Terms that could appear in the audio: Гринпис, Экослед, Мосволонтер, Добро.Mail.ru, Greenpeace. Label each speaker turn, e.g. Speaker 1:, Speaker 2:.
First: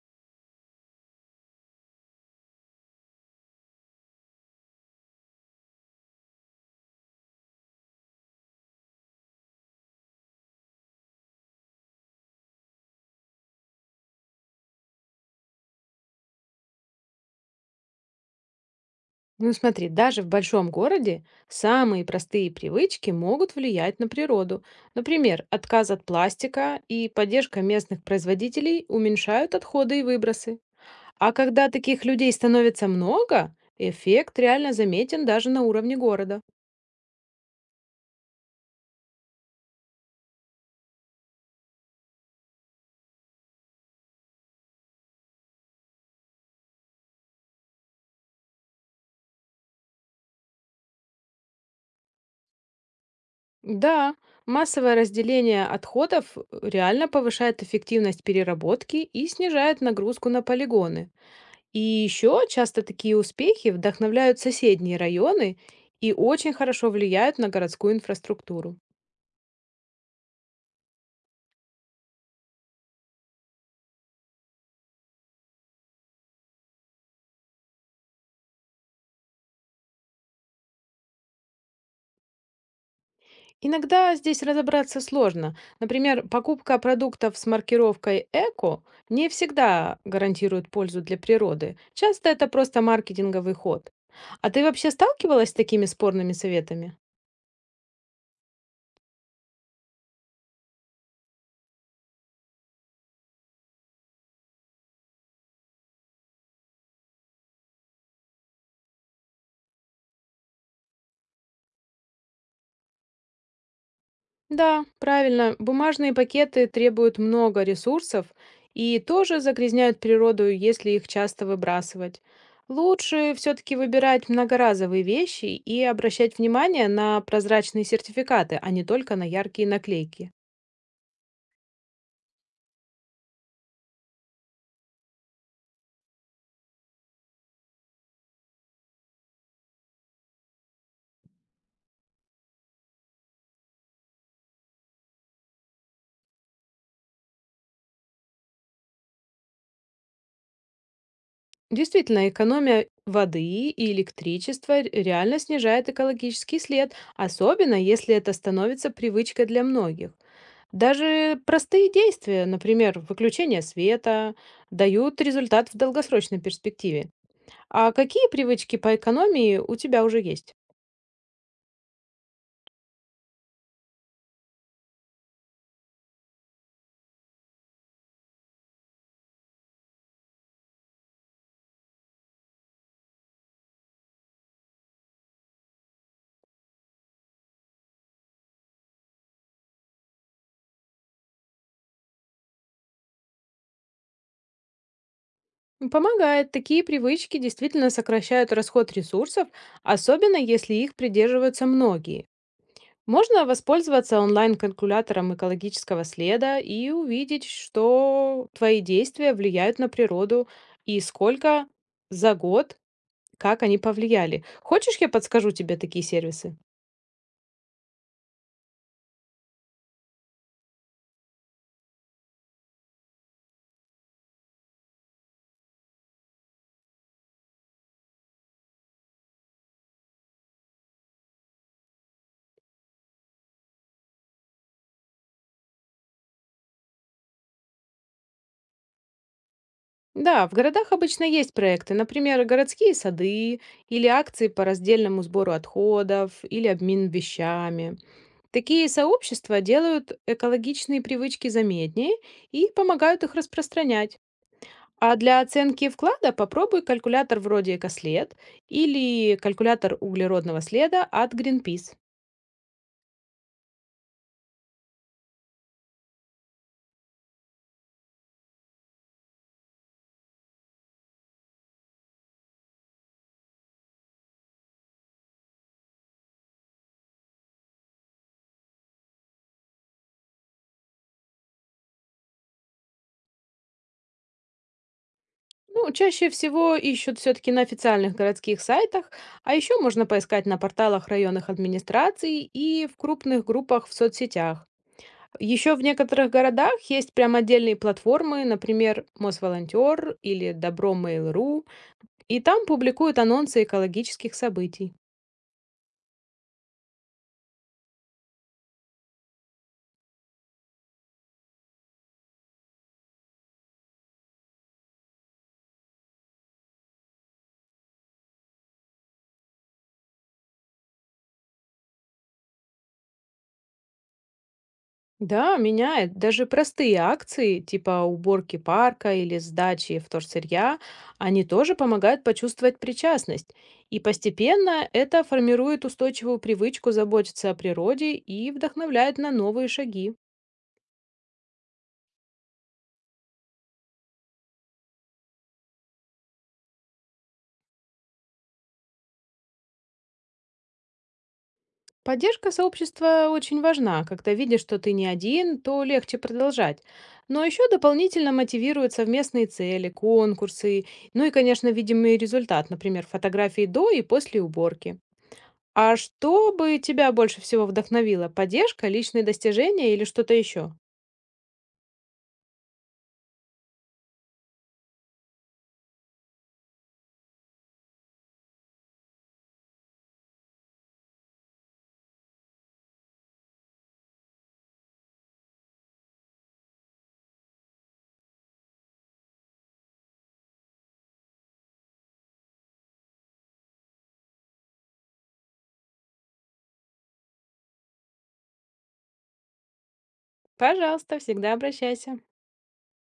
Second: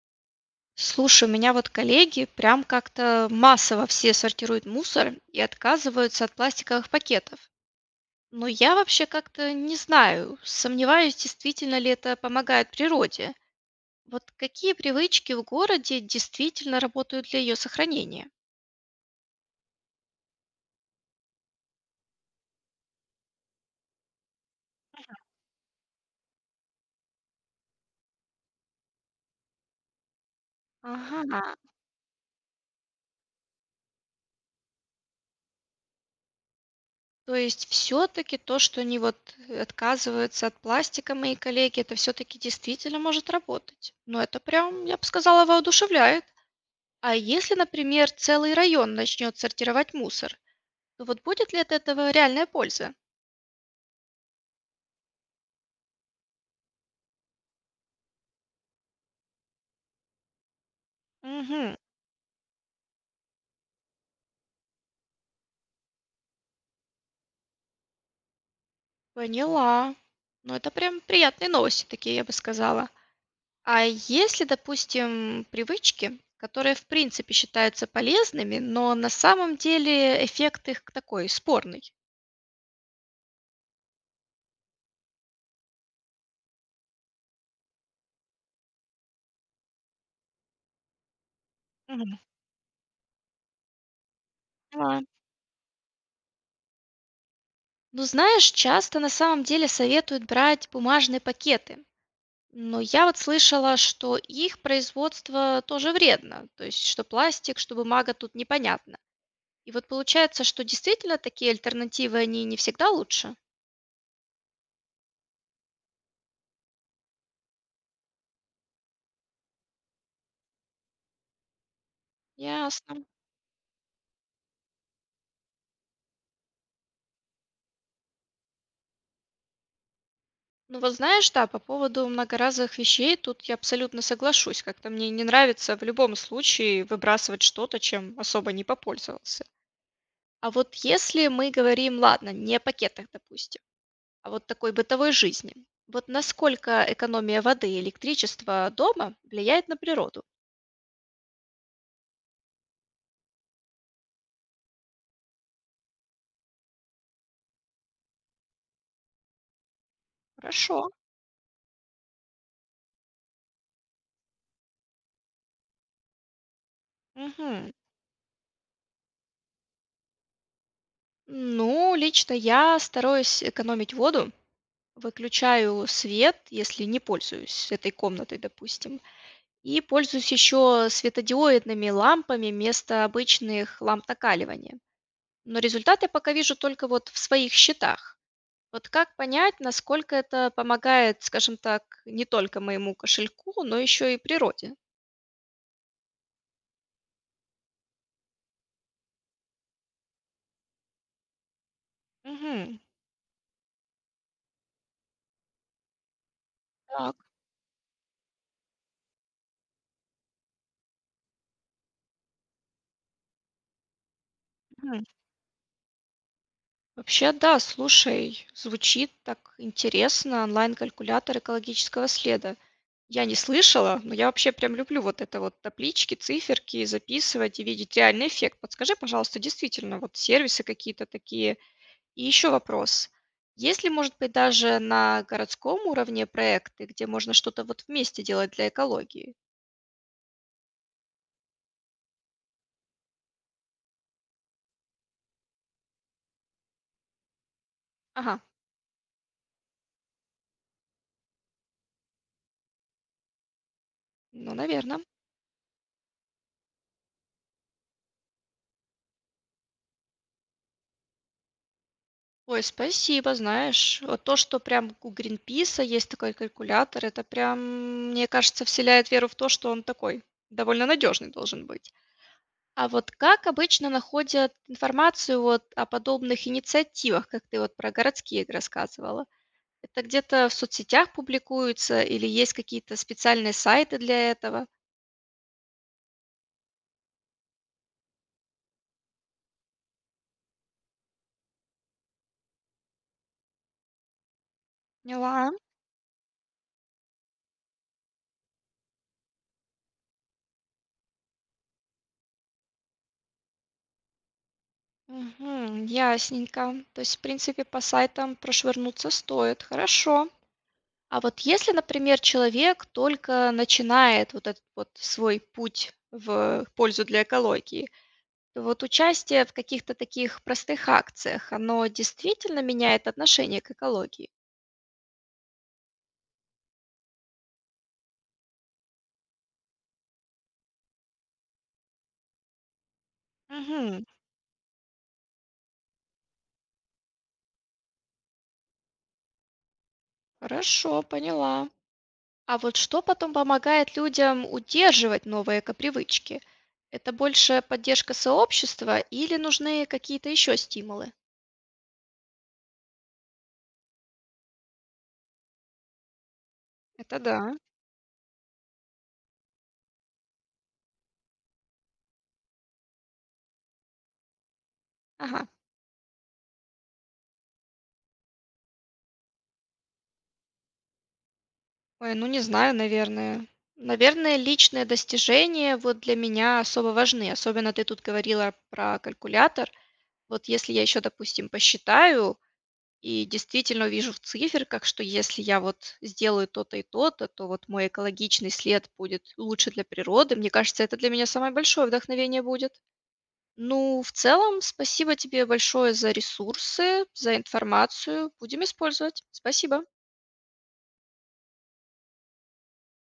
Speaker 1: Слушай, у меня вот коллеги прям как-то массово все сортируют мусор и отказываются от пластиковых пакетов. Но я вообще как-то не знаю, сомневаюсь, действительно ли это помогает природе. Вот какие привычки в городе действительно работают для ее сохранения?
Speaker 2: Ну смотри, даже в большом городе самые простые привычки могут влиять на природу. Например, отказ от пластика и поддержка местных производителей уменьшают отходы и выбросы. А
Speaker 1: Ага.
Speaker 2: когда таких людей становится много, эффект реально заметен даже на уровне города.
Speaker 1: То есть все-таки то, что они вот отказываются от пластика, мои коллеги, это все-таки действительно может работать. Но это прям, я бы сказала, воодушевляет. А если, например, целый район начнет сортировать мусор, то вот будет ли от этого реальная польза?
Speaker 2: Да, массовое разделение отходов реально повышает эффективность переработки и снижает нагрузку на полигоны.
Speaker 1: Угу,
Speaker 2: И еще часто такие успехи вдохновляют соседние районы и очень хорошо влияют на городскую инфраструктуру.
Speaker 1: поняла. Ну, это прям приятные новости такие, я бы сказала. А если, допустим, привычки, которые в принципе считаются полезными, но на самом деле эффект их такой спорный?
Speaker 2: Иногда здесь разобраться сложно. Например, покупка продуктов с маркировкой «эко» не всегда гарантирует пользу для природы.
Speaker 1: Мгм.
Speaker 2: Часто это просто маркетинговый ход. А ты вообще
Speaker 1: Поняла.
Speaker 2: сталкивалась с такими спорными советами?
Speaker 1: Ну, знаешь, часто на самом деле советуют брать бумажные пакеты. Но я вот слышала, что их производство тоже вредно, то есть что пластик, что бумага тут непонятно. И вот получается, что действительно такие альтернативы, они не всегда лучше.
Speaker 2: Да, правильно. Бумажные пакеты требуют много ресурсов и тоже загрязняют природу, если их часто выбрасывать.
Speaker 1: Ясно.
Speaker 2: Лучше все-таки выбирать многоразовые вещи и обращать внимание на прозрачные сертификаты, а не только на яркие наклейки.
Speaker 1: Ну вот знаешь, да, по поводу многоразовых вещей тут я абсолютно соглашусь. Как-то мне не нравится в любом случае выбрасывать что-то, чем особо не попользовался. А вот если мы говорим, ладно, не о пакетах, допустим, а вот такой бытовой жизни. Вот насколько экономия воды и электричества дома влияет на природу?
Speaker 2: Действительно, экономия воды и электричества реально снижает экологический след, особенно если это становится привычкой для многих.
Speaker 1: Хорошо.
Speaker 2: Даже простые действия, например, выключение света, дают результат в долгосрочной перспективе.
Speaker 1: Мгм.
Speaker 2: А какие привычки по экономии у тебя уже есть?
Speaker 1: Ну, лично я стараюсь экономить воду, выключаю свет, если не пользуюсь этой комнатой, допустим, и пользуюсь еще светодиодными лампами вместо обычных ламп накаливания. Но результат я пока вижу только вот в своих счетах. Вот как понять, насколько это помогает, скажем так, не только моему кошельку, но еще и природе?
Speaker 2: Помогает. Такие привычки действительно сокращают расход ресурсов, особенно если их придерживаются многие.
Speaker 1: Мгм.
Speaker 2: Можно воспользоваться онлайн-калькулятором экологического следа и
Speaker 1: Так,
Speaker 2: увидеть, что твои действия влияют на природу и сколько за год, как они повлияли. Хочешь,
Speaker 1: мгм.
Speaker 2: я подскажу тебе такие сервисы?
Speaker 1: Вообще, да, слушай, звучит так интересно, онлайн-калькулятор экологического следа. Я не слышала, но я вообще прям люблю вот это вот таблички, циферки, записывать и видеть реальный эффект. Подскажи, пожалуйста, действительно, вот сервисы какие-то такие. И еще вопрос. Есть ли, может быть, даже на городском уровне проекты, где можно что-то вот вместе делать для экологии?
Speaker 2: Да, в городах обычно есть проекты, например, городские сады или акции по раздельному сбору отходов или обмен вещами.
Speaker 1: Ага,
Speaker 2: Такие сообщества делают экологичные привычки заметнее и помогают их распространять.
Speaker 1: ну, наверное.
Speaker 2: А для оценки вклада попробуй калькулятор вроде «Экослед» или калькулятор углеродного следа от Greenpeace.
Speaker 1: Ой, спасибо, знаешь, вот то, что прям у Гринписа есть такой калькулятор, это прям, мне кажется, вселяет веру в то, что он такой довольно надежный должен быть. А вот как обычно находят информацию вот о подобных инициативах, как ты вот про городские рассказывала? Это где-то в соцсетях публикуется или есть какие-то специальные сайты для этого?
Speaker 2: Ну, чаще всего ищут все-таки на официальных городских сайтах, а еще можно поискать на порталах районных администраций и в крупных группах в соцсетях.
Speaker 1: Поняла.
Speaker 2: Еще в некоторых городах есть прям отдельные платформы, например, Мосволонтер или Добро.Mail.ru, и там публикуют анонсы экологических событий.
Speaker 1: Мгм. Ясненько. То есть, в принципе, по сайтам прошвырнуться стоит. Хорошо. А вот если, например, человек только начинает вот этот вот свой путь в пользу для экологии, то вот участие в каких-то таких простых акциях, оно действительно меняет отношение к экологии?
Speaker 2: Да, меняет. Даже простые акции, типа уборки парка или сдачи вторсырья, они тоже помогают почувствовать причастность. И
Speaker 1: Мгм.
Speaker 2: постепенно это формирует устойчивую привычку заботиться о природе и вдохновляет на новые шаги.
Speaker 1: Хорошо, поняла. А вот что потом помогает людям удерживать новые эко? Это больше поддержка сообщества или нужны какие-то еще стимулы?
Speaker 2: Поддержка сообщества очень важна. Когда видишь, что ты не один, то легче продолжать.
Speaker 1: Это
Speaker 2: Но
Speaker 1: да.
Speaker 2: еще дополнительно мотивируют совместные цели, конкурсы, ну и, конечно, видимый результат, например, фотографии до и после уборки.
Speaker 1: Ага.
Speaker 2: А что бы тебя больше всего вдохновило? Поддержка, личные достижения или что-то еще?
Speaker 1: Ой, ну не знаю, наверное. Наверное, личные достижения вот для меня особо важны. Особенно ты тут говорила про калькулятор. Вот если я еще, допустим, посчитаю, и действительно вижу в циферках, что если я вот сделаю то-то и то-то, то вот мой экологичный след будет лучше для природы. Мне кажется, это для меня самое большое вдохновение будет. Ну, в целом, спасибо тебе большое за ресурсы, за информацию. Будем использовать. Спасибо.
Speaker 2: Пожалуйста, всегда обращайся.